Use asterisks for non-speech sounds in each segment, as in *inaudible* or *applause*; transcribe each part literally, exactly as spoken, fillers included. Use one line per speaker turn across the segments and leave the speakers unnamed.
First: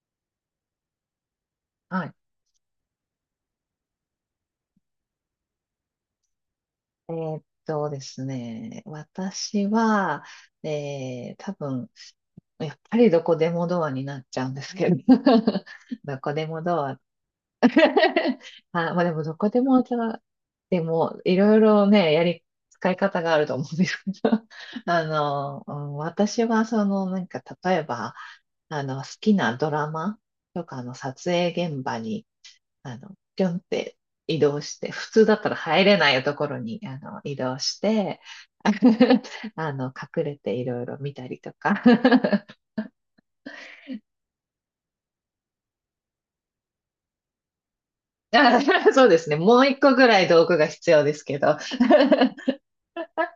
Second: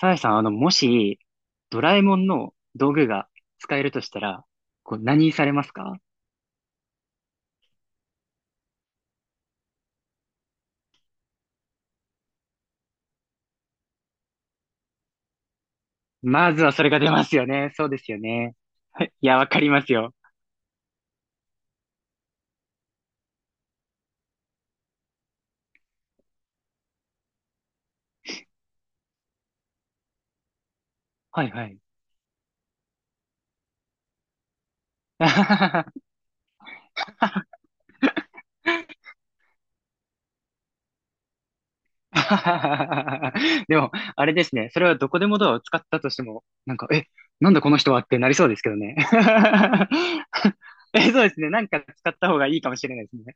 サザエさん、あの、もし、ドラえ
はい。
もんの道具が使えるとしたら、こう、何されますか？
えーっとですね、私は、えー、多分、やっぱりどこでもドアになっちゃうんですけど、*laughs* どこで
ま
も
ずはそ
ド
れが
ア。
出ますよね。そうですよね。
*laughs* あ、まあでも、
い
ど
や、わ
こ
か
で
り
も
ます
ド
よ。
ア、でも、いろいろね、やり、使い方があると思うんですけど、*laughs* あの、うん、私は、その、なんか、例えば、あの、好きなドラマとかの撮
はいは
影
い。
現場に、あの、ぴょんって移動して、普通だったら入れないところに、あの、移動して、
*laughs*
*laughs* あの、隠れていろいろ見たりとか。*laughs*
でも、あれですね。それはどこでもドアを使ったとしても、なんか、え、なんだこの人はってなりそうで
あ、
すけどね。
そうですね。もういっこぐらい道具が必
*laughs*
要
え、
で
そ
す
うで
け
すね。
ど。
なんか使った方がいいかもしれないですね。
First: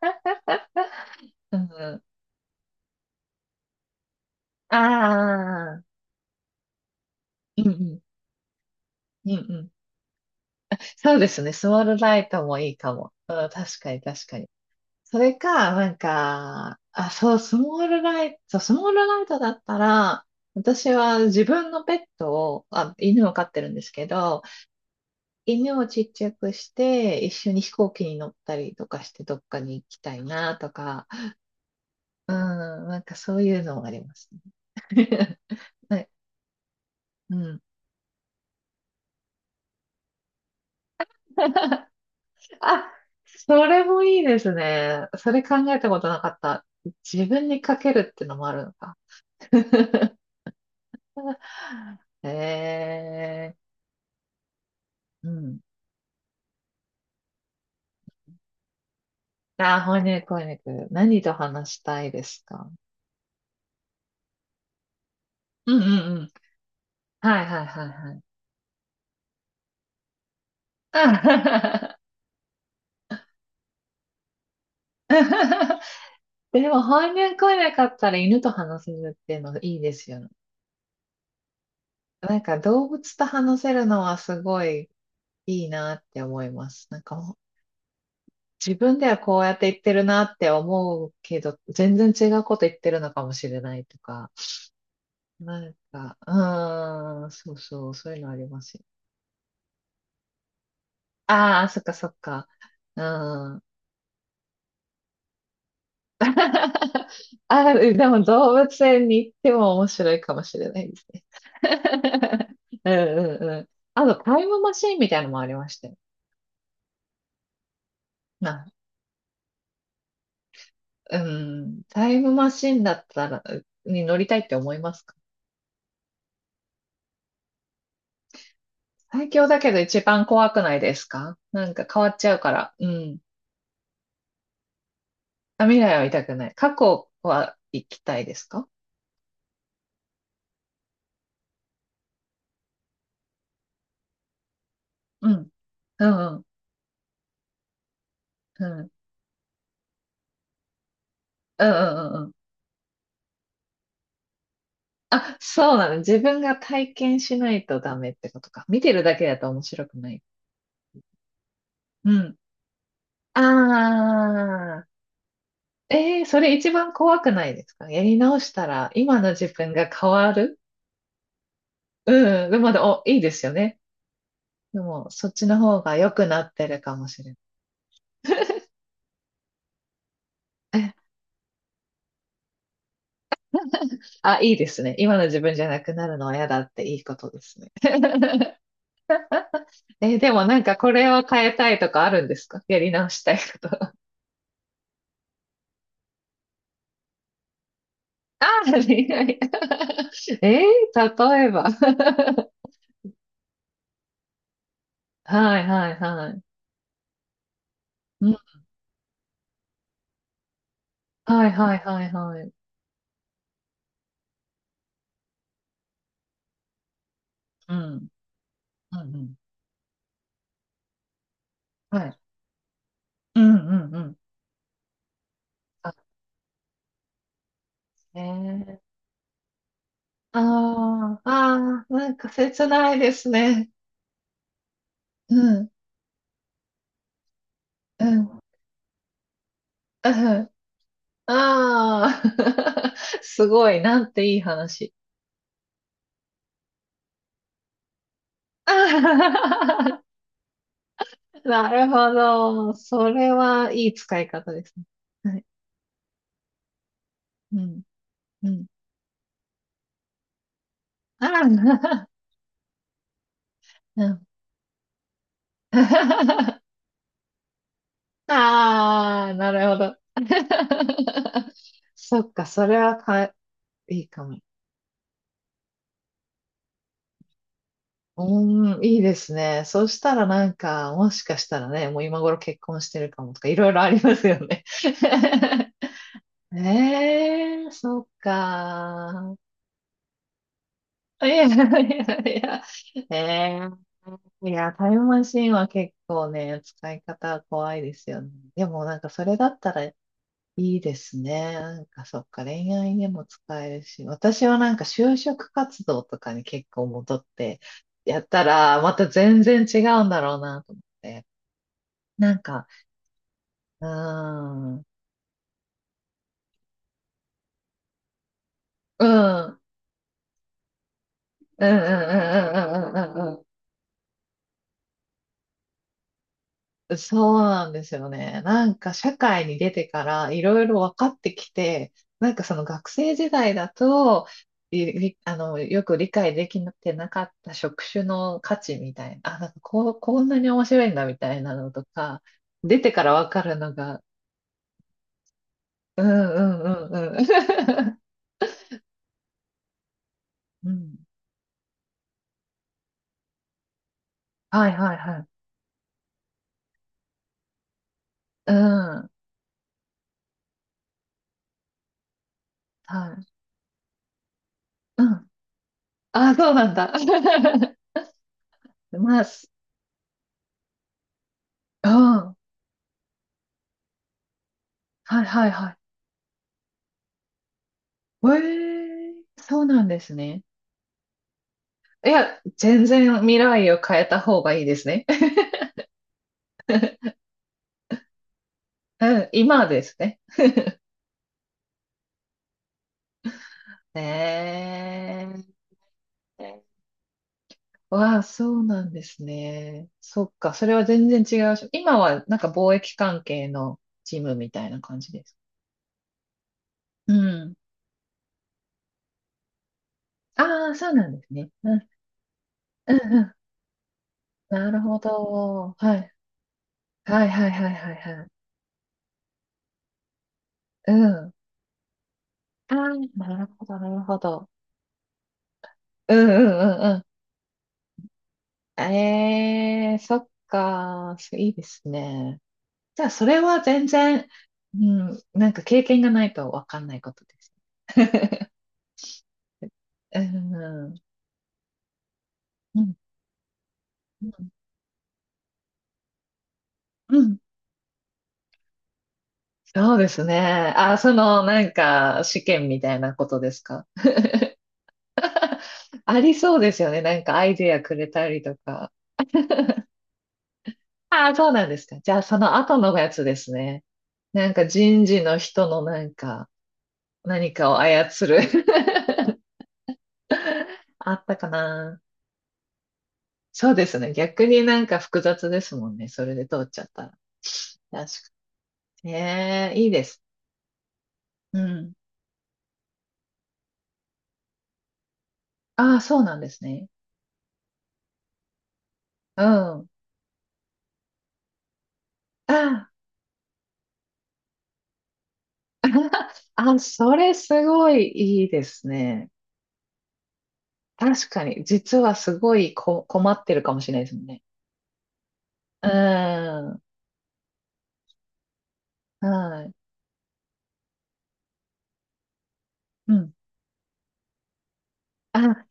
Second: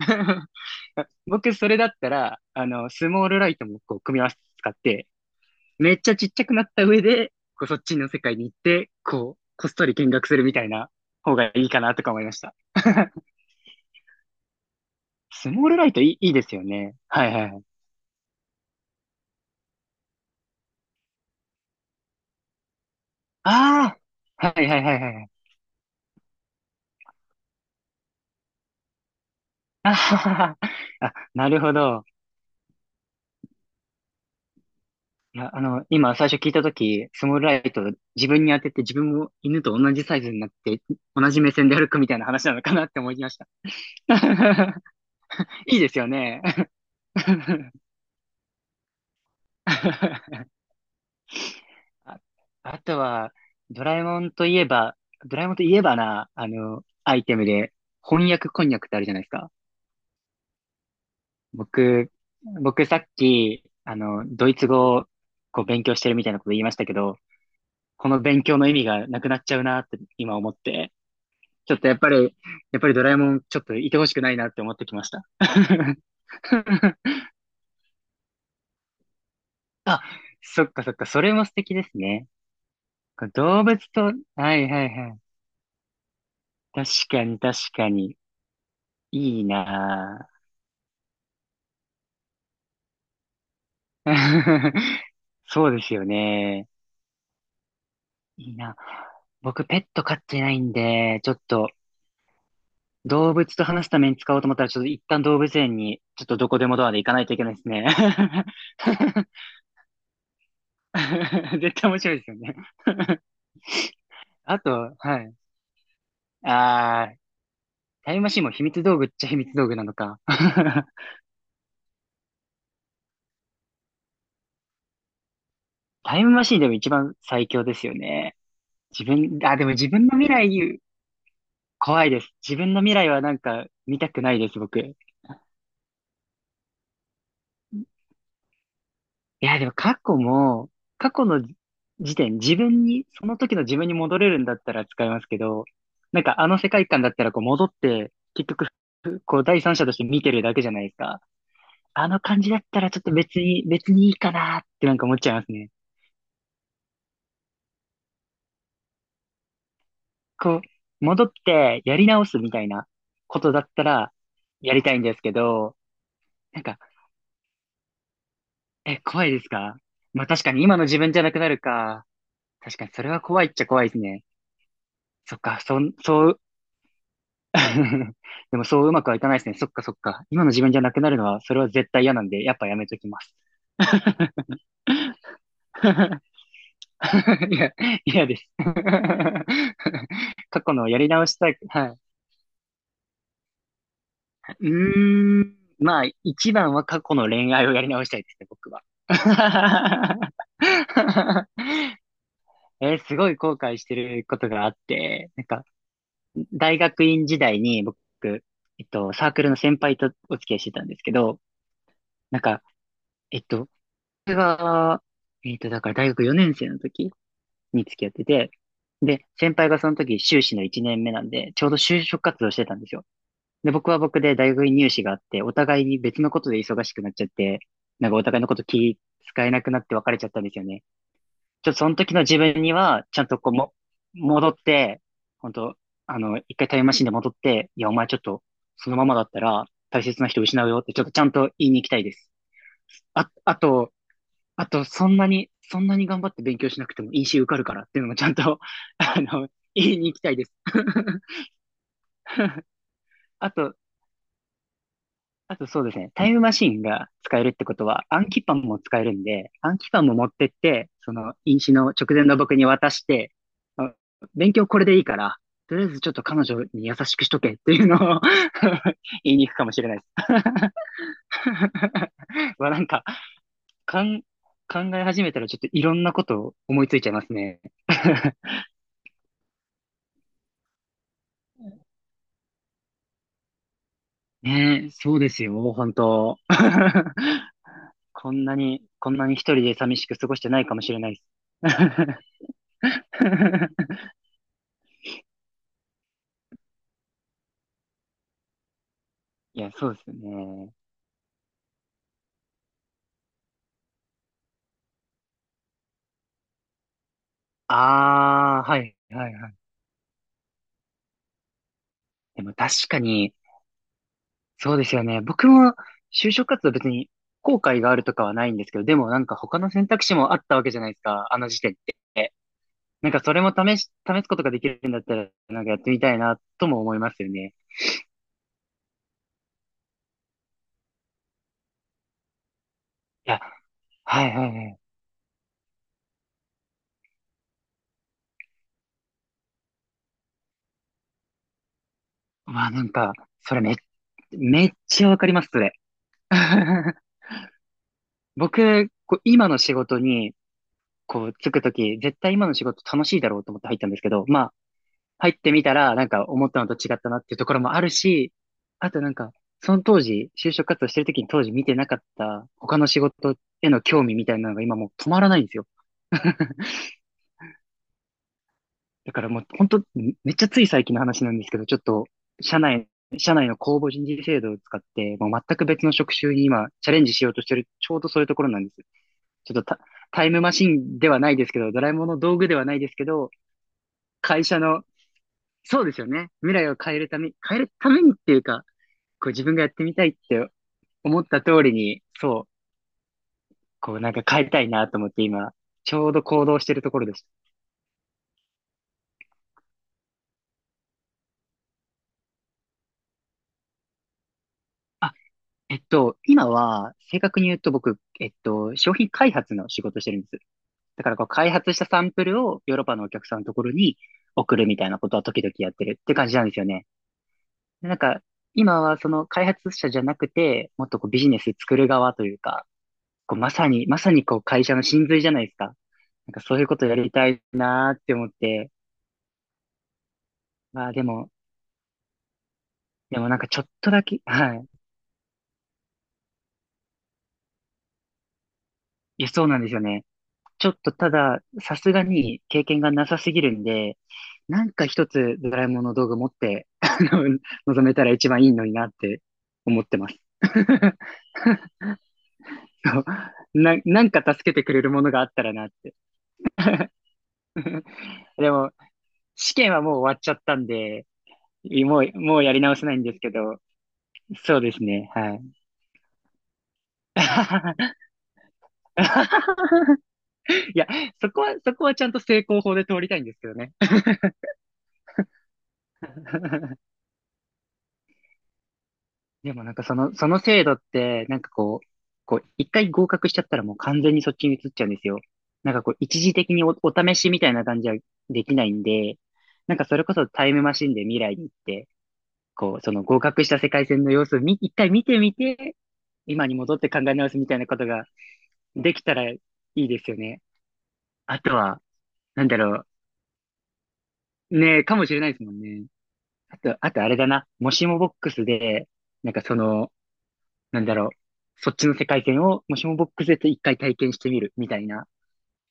*laughs* 僕、
うん
それだっ
うん、
たら、あの、スモールライトもこう、組み合わせて使って、
ああ、
めっちゃちっちゃくなった上で、
う
こ
ん
う
う
そっち
ん、
の世界に行って、
うんう
こう、
ん。
こっそり見学するみたいな
そうで
方
す
が
ね。
い
ス
い
モ
か
ー
な
ル
とか
ラ
思い
イ
まし
ト
た。
もいいかも。うん、確かに確かに。それ
スモー
か、
ルラ
な
イ
ん
トいい、いいですよ
か、
ね。
あ、
はい
そう、
はい
ス
はい。
モールライト、スモールライトだったら、私は自分のペットを、あ、犬を飼ってるんです
あ
けど、
あ、はいはいはいはいはい。
犬をちっちゃくして、一緒に飛行機に乗ったりとかして、どっかに行
あ
きた
は
い
は
な
は
とか、
あ、なるほど。
うん、なんかそういうのもありますね。
い
*laughs*
や、あの、
はい、
今最初聞いたとき、ス
う
モールラ
ん。
イト自分に当てて自分も犬と同じサイズになって、同じ目線で歩
*laughs*
くみたいな話なのかな
あ、
って思いました。
それもいいです
*laughs*
ね。それ考
い
え
いで
た
す
こ
よ
となかっ
ね。
た。自分に
*laughs*
かけるってのもあるのか。*laughs*
あ、あと
え
は、
え、
ドラえもんといえば、
う
ドラえもん
ん。
といえばな、あの、アイテムで、翻訳こんにゃくってあるじゃないですか。
あ、翻訳翻訳。何と話したい
僕、
ですか？
僕さっき、あの、ドイツ語をこう
うん
勉
う
強してる
んう
みた
ん。
いなこと言いましたけど、
はいはいはい
こ
は
の
い。
勉強の意味がなくなっちゃうなって今思って、ちょっとやっぱり、やっぱりドラえもんちょっといてほしくないなって思ってきました。
*laughs* でも翻
*laughs*
訳来なかったら犬と話せるっていうのがいいで
あ、
すよね。
そっかそっか、それも素敵ですね。
なんか動物と話
動
せ
物
るの
と、
はす
は
ご
いは
い
いはい。
いいなって思います。
確
なんか
か
もう
に確かに。
自分ではこ
い
う
い
やって言ってる
な
なっ
ぁ。
て思うけど、全然違うこと言ってるのかもしれないとか。
*laughs*
な
そう
ん
ですよ
か、
ね。
うーん、そうそう、そういうのあり
いい
ます
な。
よ。
僕、ペット飼ってないんで、ちょっ
ああ、
と、
そっかそっか。う
動
ー
物
ん。
と話すために使おうと思ったら、ちょっと一旦動物園に、ちょっとどこでもドアで行
*laughs*
かないといけないです
あ、
ね。
でも動物園に行っても面白いかもしれないですね。
*laughs* 絶対面白いですよね。
*laughs* うん
*laughs*
うんうん。あと、タイ
あ
ムマ
と、
シンみたい
は
なの
い。
もありましたよ。
あー、タイムマシンも秘
な、
密道具っちゃ秘密道具なのか。*laughs*
うん、タイムマシンだったら、に乗りたいって思いますか？
タイムマシンでも一番最強ですよね。自
最
分、
強
あ、
だ
でも
けど
自
一
分の
番
未
怖くない
来、
ですか？なんか変
怖
わ
い
っ
で
ち
す。
ゃうか
自
ら。
分の
う
未来
ん。
はなんか見たくないです、僕。
あ、未来は痛くない。過去は行きたいですか？
いや、でも過去も、過去の時点、自分に、その時の自分に戻れるんだったら使います
う
け
ん。
ど、
う
なん
んう
か
ん。
あの世界観だったらこう戻って、結
う
局、
ん。うん
こう第三者として見てるだけじゃないですか。
うんう
あの
んうん。
感じだったらちょっと別に、別にいいかなってなんか思っちゃい
あ、
ますね。
そうなの。自分が体験しないとダメってことか。見てるだけだと面白くない。
こう、戻ってやり
う
直
ん。
すみたいなことだったらやり
ああ、
たいんですけど、
えー、それ
なん
一
か、
番怖くないですか？やり直したら
え、
今
怖
の
いで
自
す
分
か？
が変
まあ
わ
確か
る。
に今の自分じゃなくなるか。
うん。でもま
確
だ、
かに
お、
それ
いい
は
で
怖
す
い
よ
っちゃ
ね。
怖いですね。
でも、そっ
そっ
ちの
か、そ
方
ん、
が良く
そう。
なってるかもしれない。
*laughs* でもそううまくはいかないですね。そっかそっか。今の自分
*laughs*
じゃな
え
くなるのは、それは絶対嫌なんで、やっぱやめときます。
あ、いいですね。今の自分じゃなくなるのは
*laughs*
嫌だっていいことで
い
すね。
や、嫌です。
*laughs* えでも
*laughs*
なん
過去
か
の
こ
やり
れを
直し
変
た
え
い。
たいと
は
かあるんですか？やり直したいこと。
い。うーん。まあ、一番は過去の恋愛をやり直したいです
あ
ね、
あ、
僕は。
恋愛。*laughs* えー、例
*laughs*
えば。*laughs*
えーすごい後悔してることがあって、なん
は
か、
いはいはい。
大学院時代に僕、
うん、
えっと、サークルの先輩とお付き合いしてたんですけど、
はいはいはい
な
は
ん
い。
か、えっと、が、えっと、だから大学よねん生の時
う
に付き
ん。
合ってて、
うんう
で、
ん。
先輩がその時修士のいちねんめなんで、ちょうど
は
就
い。
職活動してたんですよ。
うん
で、
う
僕
んう
は
ん。
僕で大学院入試があって、お互い
あ、
に別のことで忙しくなっちゃって、なんかお互いのこと
ね
気使えなくなって別れちゃったんですよね。
ああ、
ちょっと
ああ、
その
な
時
ん
の
か
自分
切
に
ない
は、
で
ちゃん
す
とこう
ね。
も、戻って、
う
本
ん、
当あの、一回タイムマシンで戻って、いや、お
う
前ち
ん、
ょ
*laughs*
っ
うん。
と、そのままだったら、大切
あ
な人失うよって、ちょっとちゃんと言いに行きたいで
あ、
す。
*laughs*
あ、
す
あ
ごい、
と、
なんていい
あと、
話。
そんなに、そんなに頑張って勉強しなくても イーシー 受かるからっていうのもちゃんと、*laughs* あの、言い
あ
に行きたいです。
ー *laughs* なるほ
*laughs*
ど。それ
あ
は
と、
いい使い方ですね。はい。
あとそうですね、タイムマシンが使えるっ
う
てこ
ん、
とは、暗記
う
パン
ん。
も使えるんで、暗記パンも持ってって、そ
あ
の、飲酒の
あ、
直前の僕に渡して、あ
*laughs*
勉強これでいいから、
*laughs*
とりあえずちょっと彼女
あ
に優しくしとけっていうのを *laughs*
あ、
言いに
な
行く
る
かも
ほ
しれな
ど。
いです。
*laughs* そっか、
*laughs*
そ
わ
れ
なん
は
か、
か、い
か
い
ん、
かも。
考え始めたらちょっといろんなことを思いついちゃいますね。
う
*laughs*
ーん、いいですね。そうしたらなんか、もしかしたらね、もう今頃結婚してるかもとか、いろいろありますよね。
ねえ、そうですよ、
*laughs*
本当。*laughs*
ええ、そっ
こんなに、こんな
か。
に一人で寂しく過ごしてないかもしれないです。
いやいやいや、え
*laughs*
えいや、タイムマシンは結構ね、使い方は怖いですよね。でもなんかそれだっ
いや、
たら、
そうですよね。
いいですね。なんかそっか、恋愛にも使えるし、私はなんか就職活動とかに結構戻ってやった
ああ、は
ら、ま
い、
た
はい、
全
はい。
然違うんだろうなと思って。なん
でも
か、
確かに、
うー
そ
ん、
う
うん、
ですよね。僕も就職活動別に後悔があるとかはないんですけど、で
う
もなんか
ん、う
他
ん、
の選択肢もあったわけじゃないですか、あの時
うん、
点
う
っ
ん、う
て。
ん、
なんか
う
そ
ん、う
れ
ん、
も試し、試すことができるんだったら、なんかやってみたいなとも思いますよ
そう
ね。
なんですよね。なんか社会に出てからいろいろ分かってきて、なんかその学生時
いや、
代だ
は
と、
い、はい、はい。
いりあの、よく理解できてなかった職種の価値みたいな、あ、なんかこう、こんなに面白いんだみたいなのとか、
まあ
出
なん
てか
か、
ら分か
そ
る
れ
の
め、
が、
めっちゃわかります、それ。
うんうんう
*laughs*
んうん。
僕、こう今の仕事に、
*laughs* うん。
こう、つくとき、絶対今の仕事楽しいだろうと思って入ったんですけど、まあ、
はいはいはい。
入ってみたら、なんか思ったのと違ったなっていうところもあるし、
う
あと
ん。
なんか、その当時、就職活動してるときに当時見てなかった他の仕
はい。
事への興味みたいなのが今もう
う
止ま
ん。
らないんですよ。
あ、そ
*laughs*
うなんだ。*laughs*
だ
ま
か
あ、
らもう
す
本当、めっちゃつい最近の話なんですけど、ちょっ
うん。
と、
は
社内、社内の公募人事制度を使って、
い
もう
はい
全く
は
別の職種に今、チャレンジしようとしてる、
い。
ちょうどそういう
え
ところなんです。
え、
ち
そ
ょっと
う
タ、
なんです
タイム
ね。
マシンではないですけど、ドラえも
い
んの道
や、
具ではない
全
ですけ
然
ど、
未来を変えた方
会
が
社
いいで
の、
すね。*laughs*
そうですよね。未来を変えるため、変えるためにっていうか、
う
こう
ん、
自分が
今
やっ
で
てみ
す
たいっ
ね。
て思った通りに、そう、こうなんか変えたいなと思って
ね
今、ちょうど行動して
え。
るところです。
わあ、そうなんですね。そっか、それは全然違うし。今はなんか貿易関係のチームみたいな感じ
あ
です。
えっと、今は、
う
正確に言
ん。
うと僕、えっと、商品開発の仕事をしてるんです。
ああ、そう
だ
な
か
ん
ら
で
こう、
すね。
開発
う
した
ん、
サンプルをヨーロッ
う
パのお
ん、う
客
ん。
さんのところに送る
な
み
る
たいな
ほ
ことは時々やっ
ど。
て
は
るっ
い。
て感じなんですよね。
はい、はい、はい、
で
はい、
なんか、
はい。
今はその開発者じゃなくて、もっ
う
とこうビジ
ん。
ネス作る側というか、
ああ、
こ
な
う
る
ま
ほ
さ
ど、
に、
な
ま
る
さ
ほ
にこう
ど。
会社の真髄じゃないですか。
うん、
なんか
う
そういうこ
ん、う
とや
ん、う
りたいなーって思って、
ん。ええ、そっ
まあで
か、
も、
いいですね。じゃあ、
で
そ
もなん
れ
かち
は
ょっ
全
とだけ、
然、
はい。
うん、なんか経験がないとわかんないことです。*laughs*
いや、そうなんですよね。
うん、
ちょっと
う
ただ、さすがに経験が
ん、
なさすぎるんで、
うん、
なんか一つドラえもんの道具持って、*laughs* あ
う
の、
ん。
臨めたら一番いいのになって思っ
そ
て
うで
ます。
すね。あ、
*laughs*
その、なんか、試験みたい
そう
なことです
な、
か？
なんか助けてくれるものがあったらなって。
ありそうですよね。なんかアイディアくれたり
で
と
も、
か。
試験はもう終わっちゃったんで、
ああ、そうなんですか。
も
じゃ
う、
あ、
も
そ
うや
の
り直
後
せな
の
いん
や
です
つ
け
です
ど、
ね。なん
そう
か
です
人
ね、
事
は
の
い。
人のなんか、何かを
*laughs*
操る
いや、
*laughs* あっ
そ
た
こ
か
は、そこは
な。
ちゃんと成功法で通りたいんですけど
そ
ね。
うですね。逆になんか複雑ですもんね。それで通っちゃ
*laughs*
ったら。確
でも
ね
なん
え、
か
いい
そ
で
の、
す。
その制度って、なんか
う
こう、
ん。
こう、一回合格しちゃったらもう完全にそっちに移っちゃうんですよ。なんかこ
あ
う、
あ、そ
一
う
時
なんで
的
す
にお、
ね。
お試しみたいな感じはできないんで、
うん。
なんか
あ
それこそタイムマシンで未来に行って、こう、
あ、
その合格した世界線の様子をみ、一回見てみて、
*laughs*
今に戻
あ、
って考え
そ
直
れ
すみたいな
す
こと
ご
が
いいいです
できたら
ね。
いいですよね。
確
あ
か
と
に、
は、
実はす
なん
ご
だ
い
ろ
こ困ってるかもしれないですもんね。
う。ねえ、かもしれないですもんね。
う
あと、
ん。
あとあれだな。もしもボックスで、なんかそ
はい。
の、なんだろう、そっちの世界線を、もしもボッ
う
クス
ん。
で一回体験してみる、みたいな。
あ、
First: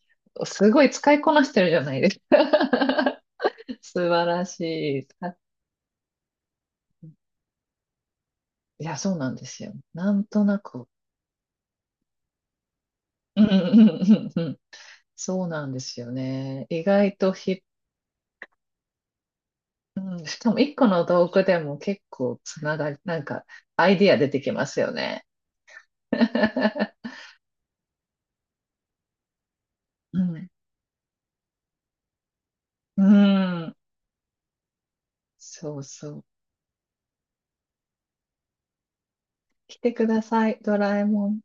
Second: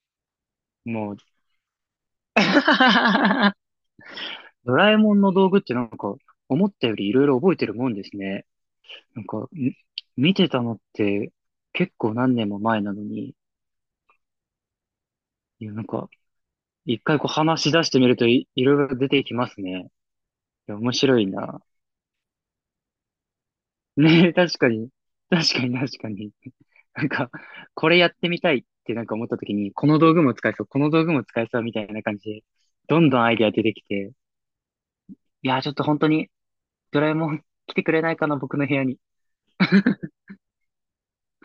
すごい
も
使
う、
いこなしてるじゃないですか。*laughs*
*laughs*
素晴ら
ドラえ
しい。
もんの
あ
道具ってなんか、思ったよりいろいろ覚えてるもんですね。
いや、そう
なん
なんで
か、
すよ。
み
なん
見
と
て
な
たのっ
く。
て結構何年も前なのに、
うんうんうんうんうん。そうな
いや、
んで
なん
す
か、
よね。意
一
外
回こう
とひ
話し出してみるとい、いろいろ出てきますね。
うん、しかも
い
一
や、
個
面
の
白
道
い
具で
な。
も結構つながり、なんかアイディア
ね
出
え、
てき
確
ま
か
す
に。
よね。
確かに確かに。
*laughs*
*laughs* なんか、これやってみたいってなんか思った時に、この道
う
具も使
ん。
えそう、この道具も使えそうみたいな感じで、
*laughs*
ど
う
んどんアイデア出て
ん。
きて、いやー、ちょっ
そう
と本当
そう。
にドラえもん来てくれないかな、僕の部屋に。
来てください、ドラえもん。